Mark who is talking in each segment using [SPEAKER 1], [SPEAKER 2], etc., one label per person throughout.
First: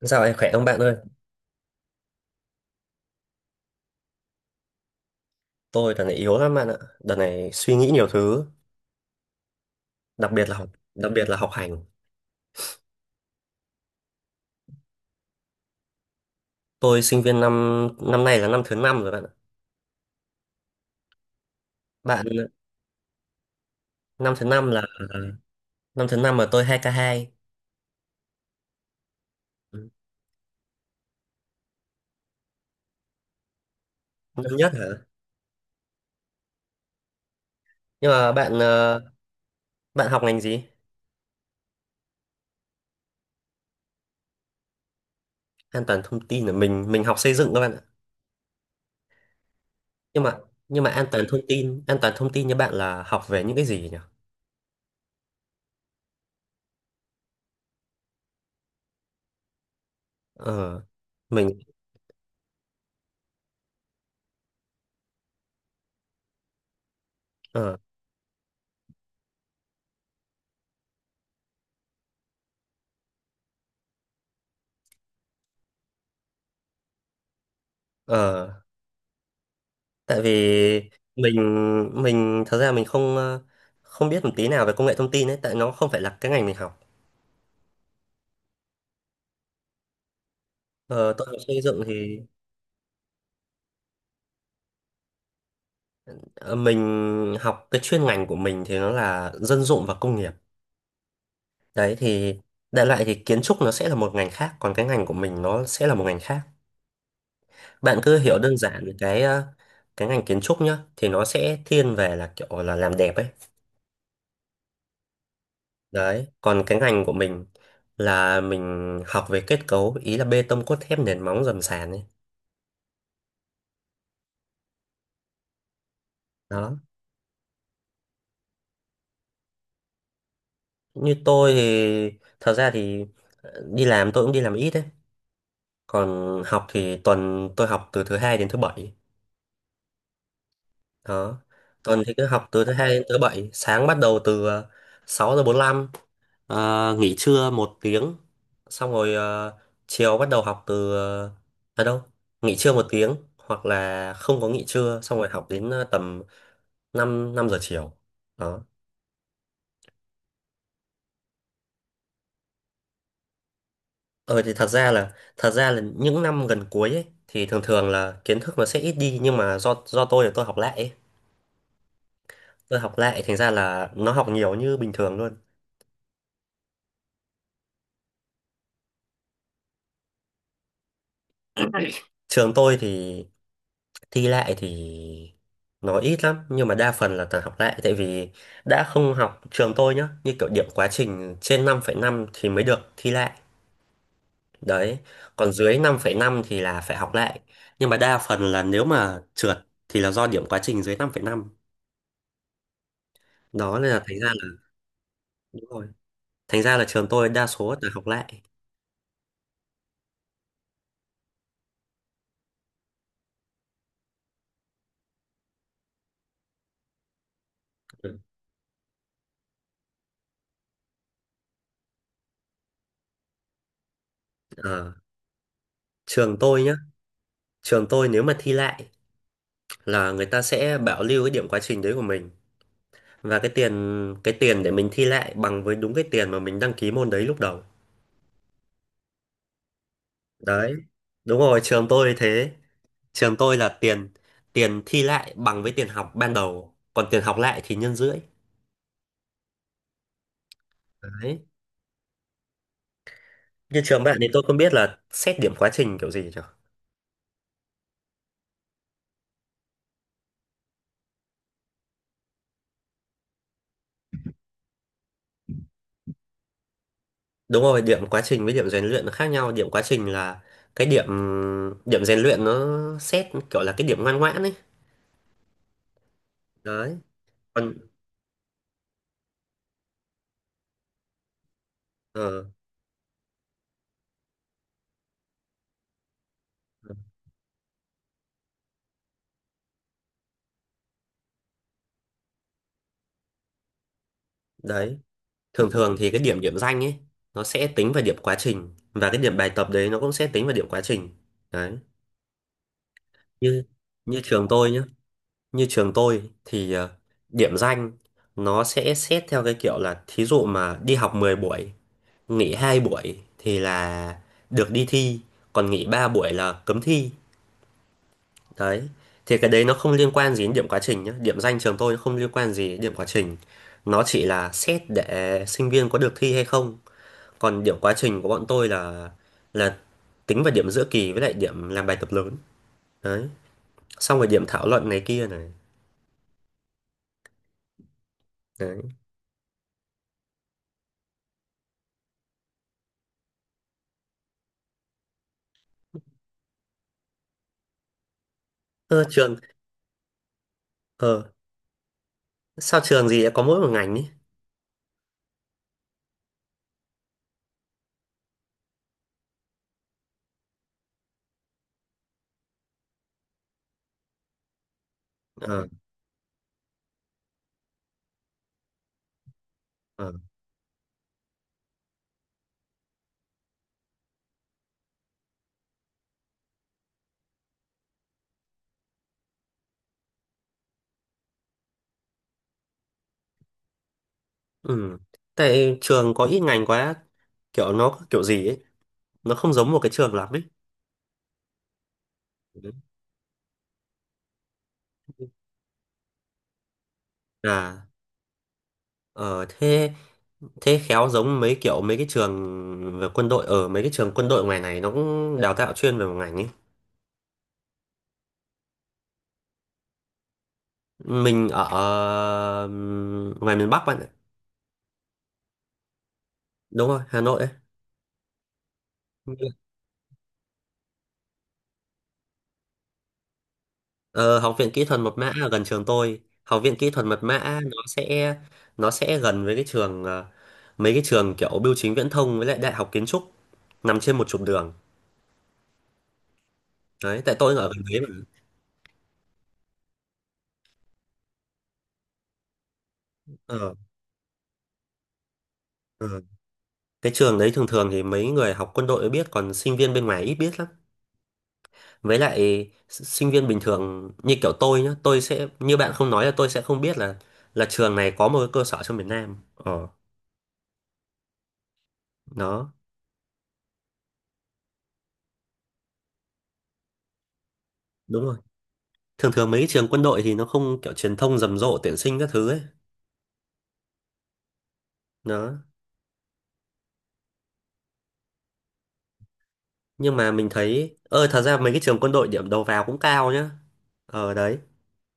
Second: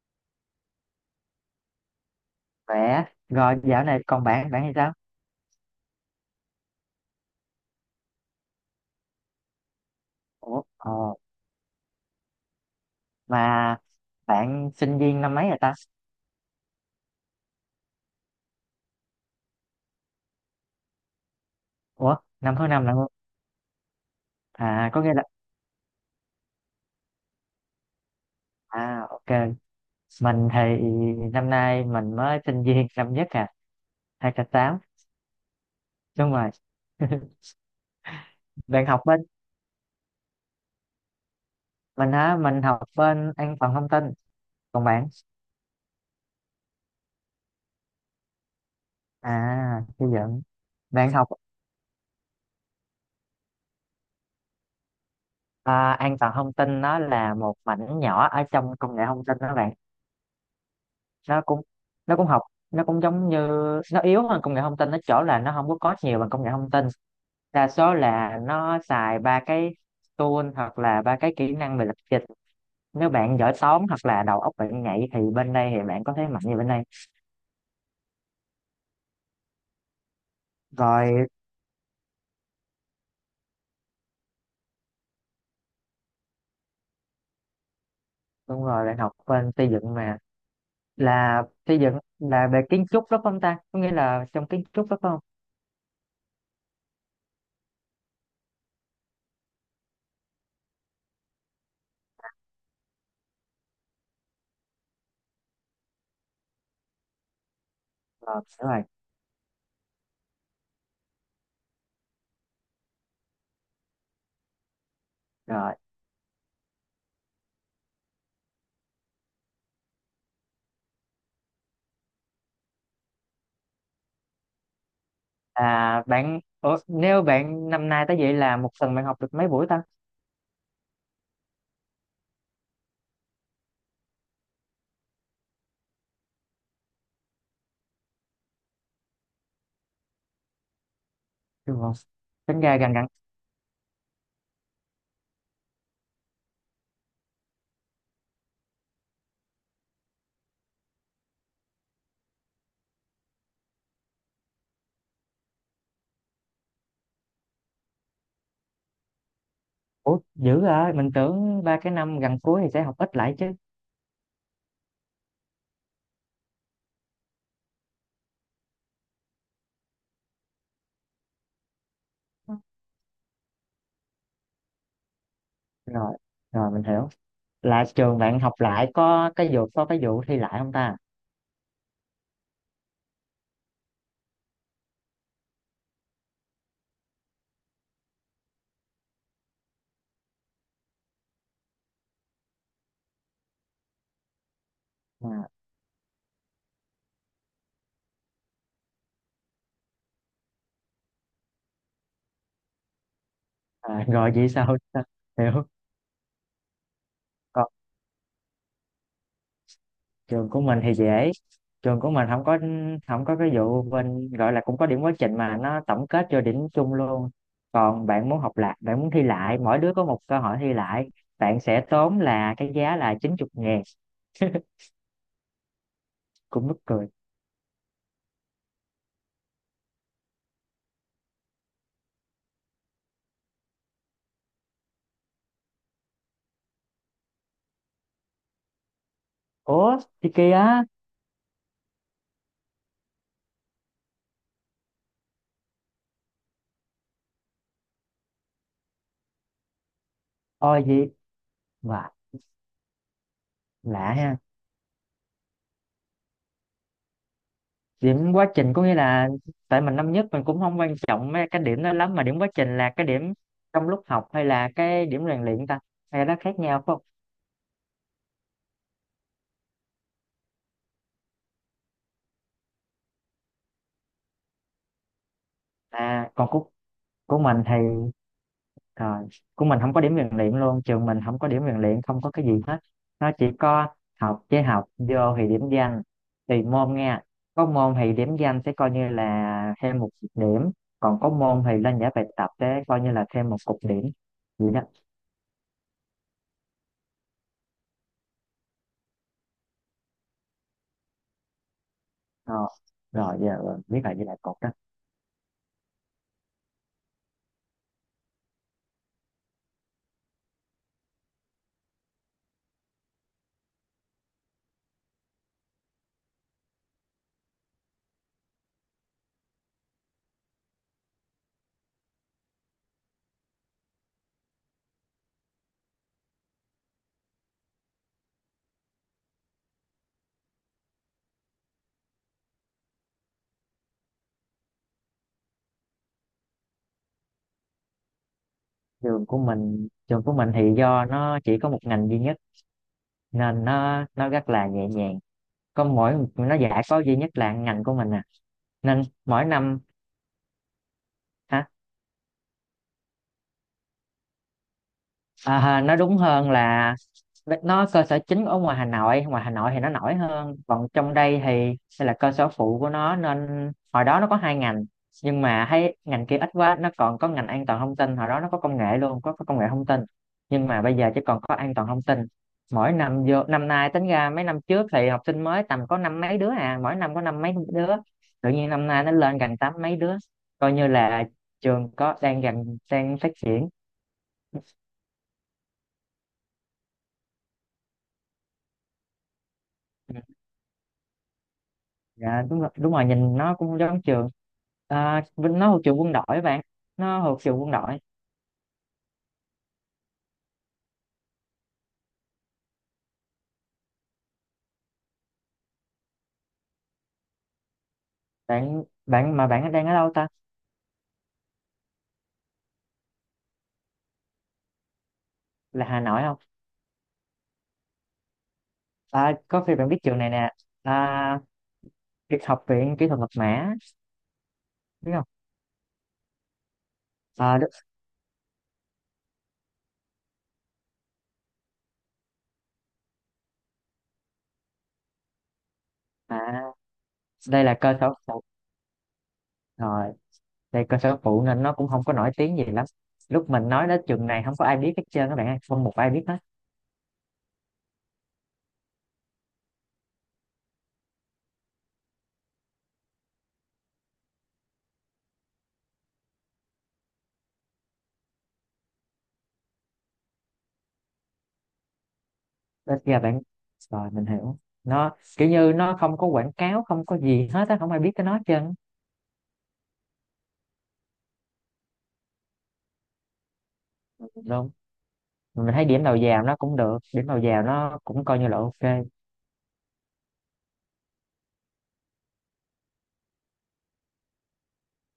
[SPEAKER 1] Dạo này khỏe không bạn ơi?
[SPEAKER 2] Khỏe. Rồi dạo này còn bạn hay sao?
[SPEAKER 1] Tôi đợt này yếu lắm bạn ạ. Đợt này suy nghĩ nhiều thứ, đặc biệt là
[SPEAKER 2] Ủa,
[SPEAKER 1] học, đặc
[SPEAKER 2] ồ,
[SPEAKER 1] biệt là học hành.
[SPEAKER 2] mà bạn sinh viên năm mấy rồi ta?
[SPEAKER 1] Tôi sinh viên năm năm nay là năm thứ năm rồi bạn ạ.
[SPEAKER 2] Ủa,
[SPEAKER 1] Bạn
[SPEAKER 2] năm thứ năm là không?
[SPEAKER 1] năm thứ năm là
[SPEAKER 2] À, có nghĩa là,
[SPEAKER 1] năm thứ năm mà tôi 2k2.
[SPEAKER 2] à, ok.
[SPEAKER 1] Ừ.
[SPEAKER 2] Mình thì năm nay mình mới sinh viên năm nhất à, hai k
[SPEAKER 1] Năm nhất
[SPEAKER 2] tám
[SPEAKER 1] hả?
[SPEAKER 2] Đúng rồi.
[SPEAKER 1] Nhưng mà bạn
[SPEAKER 2] Bạn học bên,
[SPEAKER 1] bạn học ngành gì?
[SPEAKER 2] mình hả? Mình học bên an toàn thông tin. Còn bạn?
[SPEAKER 1] An toàn thông tin là mình học xây dựng các bạn ạ.
[SPEAKER 2] À, xây
[SPEAKER 1] Nhưng mà
[SPEAKER 2] dựng.
[SPEAKER 1] nhưng mà an
[SPEAKER 2] Bạn
[SPEAKER 1] toàn
[SPEAKER 2] học
[SPEAKER 1] thông tin, an toàn thông tin như bạn là học về những cái gì nhỉ?
[SPEAKER 2] an toàn thông tin nó là một mảnh nhỏ ở trong công nghệ thông tin đó bạn.
[SPEAKER 1] Ờ
[SPEAKER 2] nó
[SPEAKER 1] mình
[SPEAKER 2] cũng nó cũng học nó cũng giống như Nó yếu hơn công nghệ thông tin nó chỗ là nó không có code nhiều bằng công nghệ thông tin, đa
[SPEAKER 1] ờ
[SPEAKER 2] số là nó xài ba cái tool hoặc là ba cái kỹ năng về lập trình. Nếu bạn giỏi toán hoặc là đầu óc bạn nhạy thì bên đây thì bạn có thế mạnh như bên đây.
[SPEAKER 1] ờ tại vì
[SPEAKER 2] Rồi,
[SPEAKER 1] mình mình thật ra mình không biết một tí nào về công nghệ thông tin ấy, tại nó không phải là cái ngành mình học.
[SPEAKER 2] đúng rồi, bạn học bên xây dựng mà.
[SPEAKER 1] Ờ, tôi học
[SPEAKER 2] Là
[SPEAKER 1] xây
[SPEAKER 2] xây
[SPEAKER 1] dựng
[SPEAKER 2] dựng
[SPEAKER 1] thì
[SPEAKER 2] là về kiến trúc đó phải không ta, có nghĩa là trong kiến trúc đó phải không?
[SPEAKER 1] ờ, mình học cái chuyên ngành của mình thì nó là dân dụng và công nghiệp. Đấy thì đại loại thì kiến trúc nó sẽ là một ngành khác, còn cái ngành của mình nó sẽ là một ngành khác. Bạn cứ
[SPEAKER 2] Rồi,
[SPEAKER 1] hiểu đơn
[SPEAKER 2] đúng rồi.
[SPEAKER 1] giản là cái ngành kiến trúc nhá thì nó sẽ thiên về là kiểu là làm đẹp ấy.
[SPEAKER 2] Rồi
[SPEAKER 1] Đấy, còn cái ngành của mình là mình học về kết cấu, ý là bê tông cốt thép, nền móng, dầm sàn ấy.
[SPEAKER 2] à
[SPEAKER 1] Đó,
[SPEAKER 2] Nếu bạn năm nay tới vậy là một tuần bạn học được mấy buổi ta,
[SPEAKER 1] như tôi thì thật ra thì đi làm tôi cũng đi làm ít đấy, còn học thì tuần tôi học từ thứ hai đến thứ bảy. Đó,
[SPEAKER 2] đúng không?
[SPEAKER 1] tuần thì cứ học
[SPEAKER 2] Tính
[SPEAKER 1] từ thứ
[SPEAKER 2] ra
[SPEAKER 1] hai
[SPEAKER 2] gần
[SPEAKER 1] đến
[SPEAKER 2] gần.
[SPEAKER 1] thứ bảy, sáng bắt đầu từ 6 giờ 45. Nghỉ trưa một tiếng xong rồi chiều bắt đầu học từ ờ, à đâu nghỉ trưa một tiếng hoặc là không có nghỉ trưa, xong rồi học đến tầm 5 5 giờ chiều. Đó.
[SPEAKER 2] Ủa, dữ rồi, mình tưởng ba cái năm gần cuối thì sẽ học ít lại chứ.
[SPEAKER 1] Ờ thì thật ra là những năm gần cuối ấy thì thường thường là kiến thức nó sẽ ít đi, nhưng mà do tôi là tôi học lại ấy. Tôi học lại thành ra là nó học nhiều như bình thường luôn.
[SPEAKER 2] Rồi, rồi mình hiểu. Là trường bạn học lại có cái vụ thi lại không ta?
[SPEAKER 1] Trường tôi thì thi lại thì nó ít lắm, nhưng mà đa phần là toàn học lại, tại vì đã không học trường tôi nhá, như kiểu điểm quá trình trên 5,5 thì mới được thi lại. Đấy,
[SPEAKER 2] À.
[SPEAKER 1] còn dưới 5,5 thì là phải học lại. Nhưng mà đa phần là nếu mà trượt thì là do điểm quá trình dưới 5,5. Đó nên
[SPEAKER 2] À,
[SPEAKER 1] là thành ra
[SPEAKER 2] rồi
[SPEAKER 1] là
[SPEAKER 2] vậy sao?
[SPEAKER 1] đúng
[SPEAKER 2] Hiểu.
[SPEAKER 1] rồi, thành ra là trường tôi đa
[SPEAKER 2] Còn
[SPEAKER 1] số là học lại.
[SPEAKER 2] trường của mình thì dễ. Trường của mình không có, không có cái vụ bên gọi là cũng có điểm quá trình mà nó tổng kết cho điểm chung luôn. Còn
[SPEAKER 1] Ừ.
[SPEAKER 2] bạn muốn học lại, bạn muốn thi lại, mỗi đứa có một cơ hội thi lại, bạn sẽ tốn là cái giá là 90.000,
[SPEAKER 1] Ờ, trường tôi
[SPEAKER 2] cũng
[SPEAKER 1] nhá,
[SPEAKER 2] mắc cười.
[SPEAKER 1] trường tôi nếu mà thi lại là người ta sẽ bảo lưu cái điểm quá trình đấy của mình, và cái tiền để mình thi lại bằng với đúng cái tiền mà mình đăng ký môn đấy lúc đầu.
[SPEAKER 2] Ủa, thì kia
[SPEAKER 1] Đấy.
[SPEAKER 2] á,
[SPEAKER 1] Đúng rồi, trường tôi thế. Trường tôi là tiền tiền thi lại bằng với tiền học ban đầu, còn tiền học lại thì nhân rưỡi.
[SPEAKER 2] ôi gì?
[SPEAKER 1] Đấy.
[SPEAKER 2] Mà
[SPEAKER 1] Như trường
[SPEAKER 2] lạ
[SPEAKER 1] bạn thì
[SPEAKER 2] ha.
[SPEAKER 1] tôi không biết là xét điểm quá trình kiểu gì nhỉ?
[SPEAKER 2] Điểm quá trình có nghĩa là, tại mình năm nhất mình cũng không quan trọng mấy cái điểm đó lắm, mà điểm quá trình là cái điểm trong lúc học hay là cái điểm rèn luyện ta, hay nó khác nhau phải không?
[SPEAKER 1] Đúng rồi, điểm quá trình với điểm rèn luyện nó khác nhau. Điểm quá trình là cái điểm điểm rèn luyện nó xét kiểu là cái điểm ngoan ngoãn ấy.
[SPEAKER 2] À, còn của
[SPEAKER 1] Đấy.
[SPEAKER 2] của mình
[SPEAKER 1] Còn
[SPEAKER 2] thì rồi, của mình không có điểm rèn luyện luôn, trường mình không có điểm rèn luyện, không có
[SPEAKER 1] ờ,
[SPEAKER 2] cái gì hết. Nó chỉ có học, với học vô thì điểm danh, tùy môn nha. Có môn thì điểm danh sẽ coi như là thêm một điểm, còn có môn thì lên giải bài tập sẽ coi như là thêm một cục điểm, vậy đó.
[SPEAKER 1] đấy, thường thường thì cái điểm điểm danh ấy nó sẽ tính vào điểm quá trình, và cái điểm bài tập đấy nó cũng sẽ tính vào điểm quá trình. Đấy.
[SPEAKER 2] Ờ, rồi
[SPEAKER 1] Như
[SPEAKER 2] giờ biết là
[SPEAKER 1] như
[SPEAKER 2] với lại
[SPEAKER 1] trường
[SPEAKER 2] cột đó.
[SPEAKER 1] tôi nhá, như trường tôi thì điểm danh nó sẽ xét theo cái kiểu là thí dụ mà đi học 10 buổi, nghỉ 2 buổi thì là được đi thi, còn nghỉ 3 buổi là cấm thi. Đấy. Thì cái đấy nó không liên quan gì đến điểm quá trình nhé. Điểm danh trường tôi nó không liên quan gì đến điểm quá trình. Nó chỉ là xét để sinh viên có được thi hay không. Còn điểm quá trình của bọn tôi là là tính vào điểm giữa kỳ với lại điểm làm bài tập lớn. Đấy. Xong rồi điểm thảo luận này kia này. Đấy.
[SPEAKER 2] Trường của mình thì do nó chỉ có một ngành duy nhất nên nó rất là nhẹ nhàng, có mỗi nó giải có duy nhất là ngành của mình à, nên
[SPEAKER 1] Ờ, trường
[SPEAKER 2] mỗi năm.
[SPEAKER 1] ờ sao trường gì lại có mỗi một ngành ấy?
[SPEAKER 2] À, ha, nó đúng hơn là nó cơ sở chính ở ngoài Hà Nội thì nó nổi hơn, còn trong đây thì đây là cơ sở phụ của nó, nên hồi đó nó có hai ngành. Nhưng
[SPEAKER 1] Ờ
[SPEAKER 2] mà thấy ngành kia ít quá, nó còn có ngành an toàn thông tin, hồi đó nó có công nghệ luôn, có công nghệ thông tin,
[SPEAKER 1] ờ
[SPEAKER 2] nhưng mà bây giờ chỉ còn có an toàn thông tin. Mỗi năm vô năm nay tính ra mấy năm trước thì học sinh mới tầm có năm mấy đứa à, mỗi năm có năm mấy đứa, tự nhiên năm nay nó lên gần tám mấy đứa, coi như là trường có đang gần đang phát triển.
[SPEAKER 1] ừ. Tại trường có ít ngành quá, kiểu nó kiểu gì ấy, nó không giống một cái trường lắm ấy.
[SPEAKER 2] Dạ đúng rồi,
[SPEAKER 1] Đấy.
[SPEAKER 2] đúng rồi, nhìn nó cũng giống trường. À, Vinh nó thuộc trường quân đội bạn, nó thuộc trường quân
[SPEAKER 1] À
[SPEAKER 2] đội.
[SPEAKER 1] ờ thế thế khéo giống mấy kiểu mấy cái trường về quân đội, ở mấy cái trường quân đội ngoài này nó cũng đào tạo chuyên về một ngành ấy.
[SPEAKER 2] Bạn bạn mà bạn đang ở đâu ta,
[SPEAKER 1] Mình ở ngoài miền Bắc bạn ạ.
[SPEAKER 2] là Hà Nội không?
[SPEAKER 1] Đúng rồi Hà Nội ấy.
[SPEAKER 2] À, có khi bạn biết trường này nè. À, Kỹ- học viện kỹ thuật mật mã,
[SPEAKER 1] Ờ, Học viện Kỹ thuật Mật
[SPEAKER 2] biết không?
[SPEAKER 1] mã ở gần trường tôi. Học viện Kỹ thuật Mật
[SPEAKER 2] À,
[SPEAKER 1] mã
[SPEAKER 2] đúng.
[SPEAKER 1] nó sẽ gần với mấy cái trường kiểu Bưu chính Viễn thông với lại Đại học Kiến trúc, nằm trên một trục đường.
[SPEAKER 2] À,
[SPEAKER 1] Đấy, tại tôi
[SPEAKER 2] đây
[SPEAKER 1] ở
[SPEAKER 2] là
[SPEAKER 1] gần
[SPEAKER 2] cơ
[SPEAKER 1] đấy mà.
[SPEAKER 2] sở phụ, rồi đây cơ sở phụ nên nó cũng không có nổi tiếng gì lắm. Lúc mình
[SPEAKER 1] ờ,
[SPEAKER 2] nói đến trường này không có ai biết hết trơn các bạn ơi, không một
[SPEAKER 1] ờ.
[SPEAKER 2] ai biết hết.
[SPEAKER 1] Cái trường đấy thường thường thì mấy người học quân đội mới biết, còn sinh viên bên ngoài ít biết lắm. Với lại sinh viên bình thường như kiểu tôi nhá, tôi sẽ như bạn không nói là tôi sẽ không biết là trường này có một cái cơ sở trong miền Nam. Ờ, đó,
[SPEAKER 2] Đến giờ bạn, rồi mình hiểu. Nó kiểu như nó không có quảng cáo, không có gì hết á, không ai biết
[SPEAKER 1] đúng
[SPEAKER 2] cái nó
[SPEAKER 1] rồi.
[SPEAKER 2] hết trơn.
[SPEAKER 1] Thường thường mấy cái trường quân đội thì nó không kiểu truyền thông rầm rộ tuyển sinh các thứ ấy.
[SPEAKER 2] Đúng.
[SPEAKER 1] Đó.
[SPEAKER 2] Mình thấy điểm đầu vào nó cũng được, điểm đầu vào nó cũng coi như là ok.
[SPEAKER 1] Nhưng mà mình thấy ơ thật ra mấy cái trường quân đội điểm đầu vào cũng cao nhá. Ờ đấy.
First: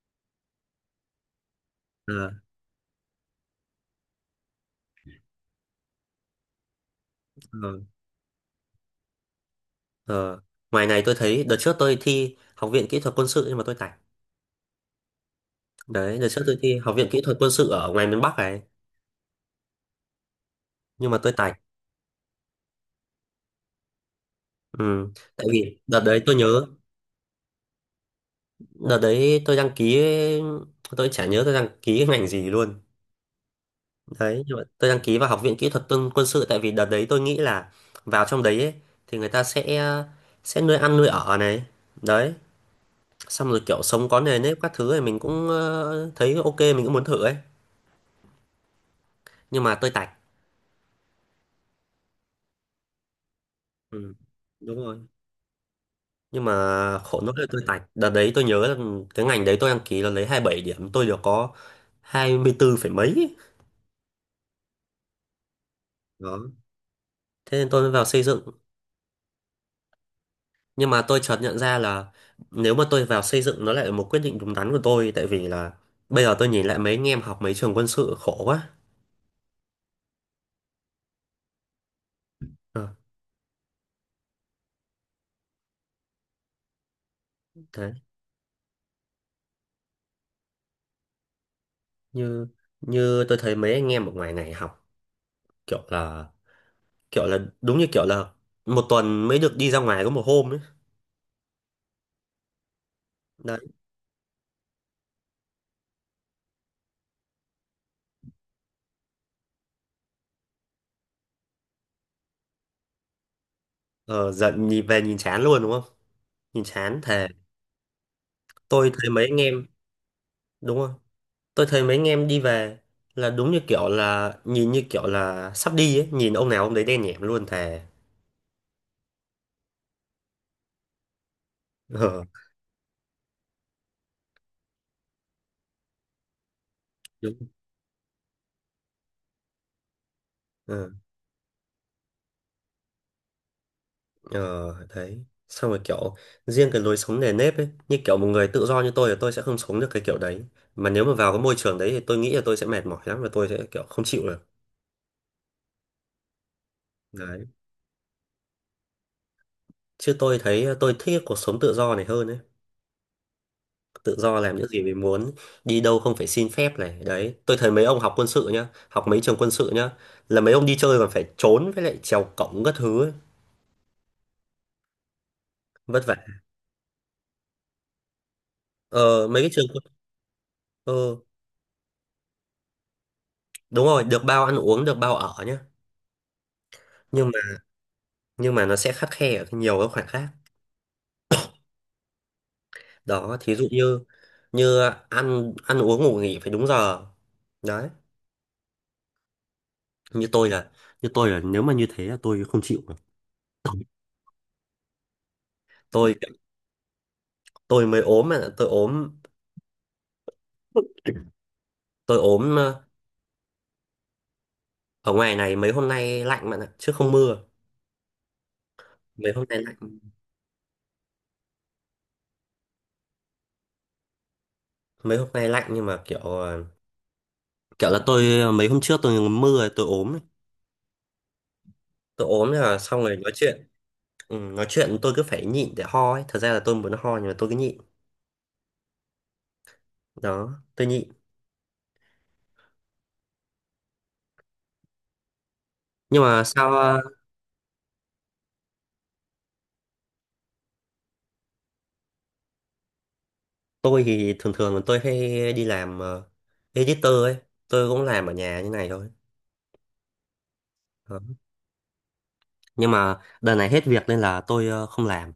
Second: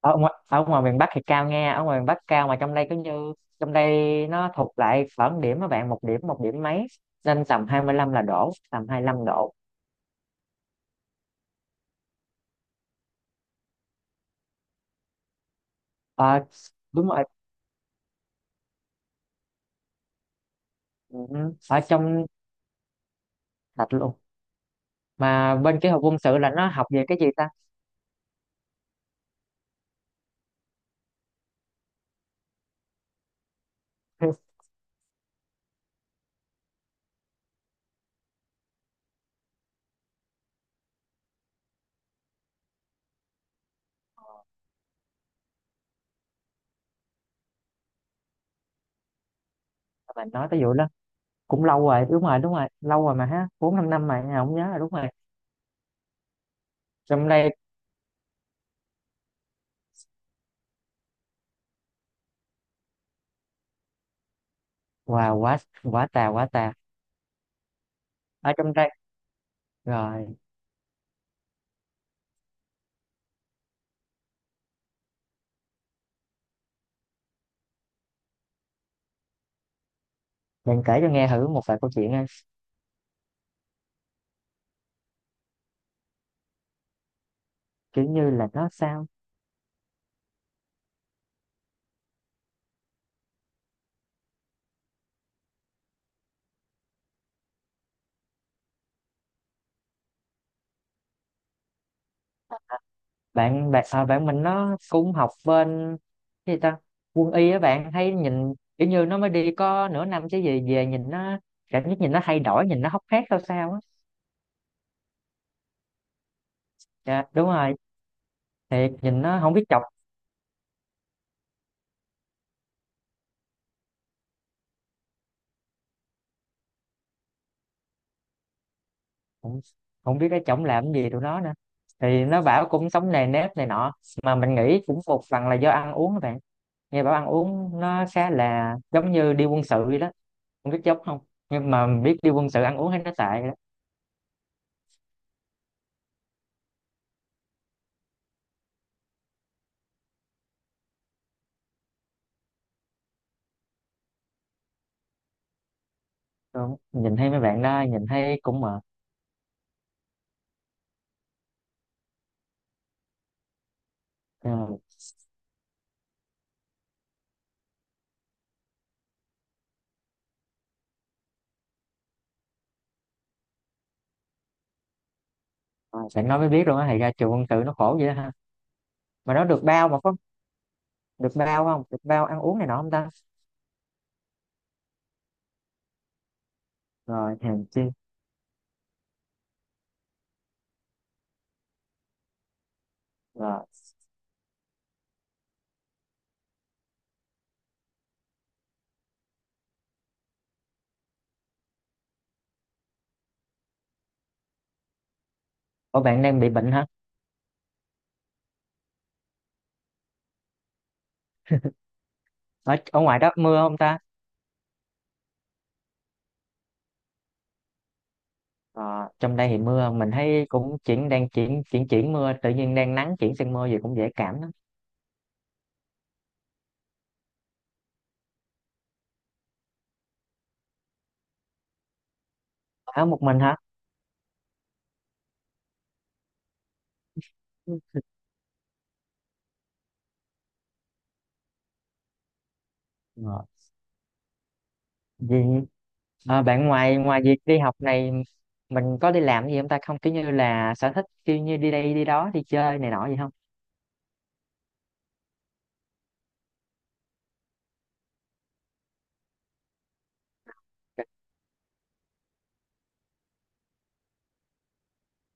[SPEAKER 2] Ở ngoài miền Bắc thì cao, nghe ở ngoài miền Bắc
[SPEAKER 1] Ờ,
[SPEAKER 2] cao, mà trong đây cứ như, trong đây nó thuộc lại khoảng điểm các bạn một điểm mấy, nên tầm
[SPEAKER 1] ờ,
[SPEAKER 2] 25 là đổ tầm 25 độ.
[SPEAKER 1] ờ. Ngoài này tôi thấy đợt trước tôi thi Học viện Kỹ thuật Quân sự nhưng mà tôi tạch. Đấy, đợt trước
[SPEAKER 2] Ờ,
[SPEAKER 1] tôi thi Học
[SPEAKER 2] đúng
[SPEAKER 1] viện Kỹ
[SPEAKER 2] rồi,
[SPEAKER 1] thuật Quân sự ở ngoài miền Bắc này nhưng mà
[SPEAKER 2] ừ,
[SPEAKER 1] tôi tạch.
[SPEAKER 2] ở trong, thật luôn,
[SPEAKER 1] Ừ. Tại
[SPEAKER 2] mà
[SPEAKER 1] vì
[SPEAKER 2] bên cái
[SPEAKER 1] đợt
[SPEAKER 2] học quân
[SPEAKER 1] đấy tôi
[SPEAKER 2] sự là
[SPEAKER 1] nhớ
[SPEAKER 2] nó học về cái gì ta?
[SPEAKER 1] đợt đấy tôi đăng ký, tôi chả nhớ tôi đăng ký cái ngành gì luôn. Đấy, nhưng mà tôi đăng ký vào Học viện Kỹ thuật Quân quân sự tại vì đợt đấy tôi nghĩ là vào trong đấy ấy thì người ta sẽ nuôi ăn nuôi ở này. Đấy, xong rồi kiểu sống có nề nếp các thứ này mình cũng thấy ok, mình cũng muốn thử ấy. Nhưng mà tôi tạch.
[SPEAKER 2] Mình nói tới vụ đó cũng lâu rồi, đúng rồi, đúng rồi, lâu rồi mà ha, bốn năm năm
[SPEAKER 1] Ừ,
[SPEAKER 2] mà không nhớ
[SPEAKER 1] đúng
[SPEAKER 2] rồi, đúng
[SPEAKER 1] rồi.
[SPEAKER 2] rồi.
[SPEAKER 1] Nhưng mà khổ
[SPEAKER 2] Trong
[SPEAKER 1] nỗi là
[SPEAKER 2] đây,
[SPEAKER 1] tôi tạch. Đợt đấy tôi nhớ là cái ngành đấy tôi đăng ký là lấy 27 điểm, tôi được có 24 phẩy mấy.
[SPEAKER 2] wow quá, quả tà quả
[SPEAKER 1] Đó.
[SPEAKER 2] tà.
[SPEAKER 1] Thế nên tôi mới vào xây
[SPEAKER 2] Ở
[SPEAKER 1] dựng.
[SPEAKER 2] trong đây. Rồi
[SPEAKER 1] Nhưng mà tôi chợt nhận ra là nếu mà tôi vào xây dựng nó lại là một quyết định đúng đắn của tôi, tại vì là bây giờ tôi nhìn lại mấy anh em học mấy trường quân sự khổ quá.
[SPEAKER 2] bạn kể cho nghe thử một vài câu chuyện nha.
[SPEAKER 1] Ờ, thế
[SPEAKER 2] Kiểu như là nó sao?
[SPEAKER 1] như như tôi thấy mấy anh em ở ngoài này học kiểu là đúng như kiểu là một tuần mới được đi ra ngoài có một hôm ấy. Đấy.
[SPEAKER 2] Bạn bạn à, bạn mình nó cũng học bên cái gì ta? Quân y á bạn, thấy nhìn kiểu như nó mới đi có nửa năm chứ gì, về nhìn nó, cảm giác nhìn nó thay đổi, nhìn nó hốc hác sao sao á.
[SPEAKER 1] Ờ, giận nhìn về nhìn chán luôn đúng không? Nhìn chán
[SPEAKER 2] Dạ,
[SPEAKER 1] thề.
[SPEAKER 2] đúng rồi. Thì
[SPEAKER 1] Tôi thấy
[SPEAKER 2] nhìn
[SPEAKER 1] mấy
[SPEAKER 2] nó
[SPEAKER 1] anh
[SPEAKER 2] không biết
[SPEAKER 1] em
[SPEAKER 2] chọc
[SPEAKER 1] đúng không? Tôi thấy mấy anh em đi về là đúng như kiểu là nhìn như kiểu là sắp đi ấy, nhìn ông nào ông đấy đen nhẻm luôn thề.
[SPEAKER 2] không, không biết cái chổng làm gì tụi nó nữa. Thì nó bảo cũng sống nề nếp này nọ, mà mình nghĩ cũng một phần là do ăn uống các bạn. Nghe bảo ăn
[SPEAKER 1] đúng
[SPEAKER 2] uống nó khá là giống như đi quân sự vậy đó, không biết
[SPEAKER 1] ờ
[SPEAKER 2] dốc không, nhưng mà biết đi quân sự ăn uống thấy nó tệ đó.
[SPEAKER 1] ờ, đấy xong rồi kiểu riêng cái lối sống nề nếp ấy, như kiểu một người tự do như tôi thì tôi sẽ không sống được cái kiểu đấy, mà nếu mà vào cái môi trường đấy thì tôi nghĩ là tôi sẽ mệt mỏi lắm và tôi sẽ kiểu không chịu được.
[SPEAKER 2] Đúng. Nhìn thấy mấy
[SPEAKER 1] Đấy,
[SPEAKER 2] bạn đó nhìn thấy cũng mệt.
[SPEAKER 1] chứ tôi thấy tôi thích cái cuộc sống tự do này hơn ấy, tự do làm những
[SPEAKER 2] Nhưng
[SPEAKER 1] gì mình muốn, đi đâu không phải xin phép này. Đấy, tôi thấy mấy ông học quân sự nhá, học mấy trường quân sự nhá là mấy ông đi chơi còn phải trốn với lại trèo cổng các thứ ấy.
[SPEAKER 2] mà
[SPEAKER 1] Vất vả.
[SPEAKER 2] sẽ nói mới biết luôn á, thì ra trường quân sự nó khổ vậy đó ha.
[SPEAKER 1] Ờ
[SPEAKER 2] Mà
[SPEAKER 1] mấy
[SPEAKER 2] nó
[SPEAKER 1] cái
[SPEAKER 2] được
[SPEAKER 1] trường quân
[SPEAKER 2] bao, mà có
[SPEAKER 1] ờ
[SPEAKER 2] được bao không, được bao ăn uống này nọ không ta?
[SPEAKER 1] đúng rồi, được bao ăn uống, được bao ở nhá, nhưng
[SPEAKER 2] Rồi hèn chi.
[SPEAKER 1] nhưng mà nó sẽ khắt khe ở nhiều các khoản khác. Đó thí
[SPEAKER 2] Rồi.
[SPEAKER 1] dụ như như ăn ăn uống ngủ nghỉ phải đúng giờ. Đấy, như tôi là như tôi là nếu mà như thế là tôi không chịu được.
[SPEAKER 2] Ủa
[SPEAKER 1] tôi
[SPEAKER 2] bạn đang bị bệnh hả?
[SPEAKER 1] tôi mới ốm mà tôi ốm, tôi ốm
[SPEAKER 2] ở,
[SPEAKER 1] ờ,
[SPEAKER 2] ở ngoài đó mưa không ta?
[SPEAKER 1] ở ngoài này mấy hôm nay lạnh bạn ạ chứ không mưa.
[SPEAKER 2] Ờ,
[SPEAKER 1] Mấy
[SPEAKER 2] trong
[SPEAKER 1] hôm
[SPEAKER 2] đây
[SPEAKER 1] nay
[SPEAKER 2] thì
[SPEAKER 1] lạnh,
[SPEAKER 2] mưa, mình thấy cũng chuyển, đang chuyển chuyển chuyển mưa, tự nhiên đang nắng chuyển sang mưa gì cũng dễ cảm lắm.
[SPEAKER 1] mấy hôm nay lạnh nhưng mà kiểu kiểu là mấy hôm trước tôi mưa rồi tôi ốm ấy. Tôi ốm là xong
[SPEAKER 2] Ở
[SPEAKER 1] rồi
[SPEAKER 2] một
[SPEAKER 1] nói
[SPEAKER 2] mình hả?
[SPEAKER 1] chuyện, ừ, nói chuyện tôi cứ phải nhịn để ho ấy, thật ra là tôi muốn ho nhưng mà tôi cứ nhịn.
[SPEAKER 2] Ừ.
[SPEAKER 1] Đó tôi nhịn.
[SPEAKER 2] Rồi. Gì?
[SPEAKER 1] Nhưng
[SPEAKER 2] À,
[SPEAKER 1] mà
[SPEAKER 2] bạn
[SPEAKER 1] sao
[SPEAKER 2] ngoài ngoài việc đi học này, mình có đi làm gì không ta, không kiểu như là sở thích, kiểu như đi đây đi đó đi chơi này nọ gì không?
[SPEAKER 1] tôi thì thường thường tôi hay đi làm editor ấy, tôi cũng làm ở nhà như này thôi. Đó. Nhưng mà đợt này hết việc nên là tôi không làm.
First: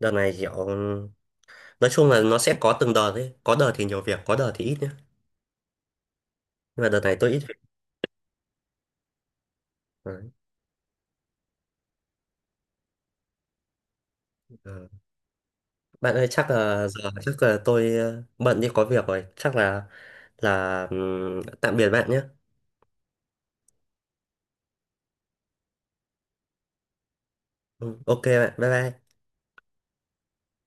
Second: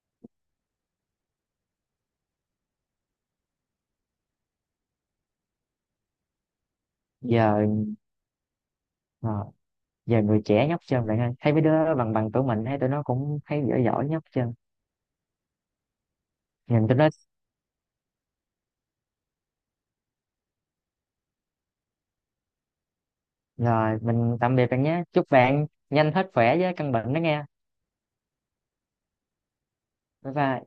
[SPEAKER 1] Đợt này kiểu nói chung là nó sẽ có từng đợt ấy, có đợt thì nhiều việc, có đợt thì ít nhá. Nhưng mà đợt này tôi ít việc.
[SPEAKER 2] Giờ, ờ, giờ
[SPEAKER 1] Đấy.
[SPEAKER 2] người trẻ nhóc chân bạn ơi, thấy mấy đứa bằng bằng tuổi mình, thấy tụi nó cũng thấy giỏi giỏi nhóc chân.
[SPEAKER 1] Ờ. Bạn ơi chắc là
[SPEAKER 2] Nhìn tụi nó.
[SPEAKER 1] giờ chắc là tôi bận đi có việc rồi, chắc là tạm biệt bạn nhé.
[SPEAKER 2] Rồi mình tạm biệt bạn nhé, chúc bạn nhanh hết khỏe với căn bệnh đó nghe.
[SPEAKER 1] Ừ, ok bạn, bye bye.
[SPEAKER 2] Bye bye.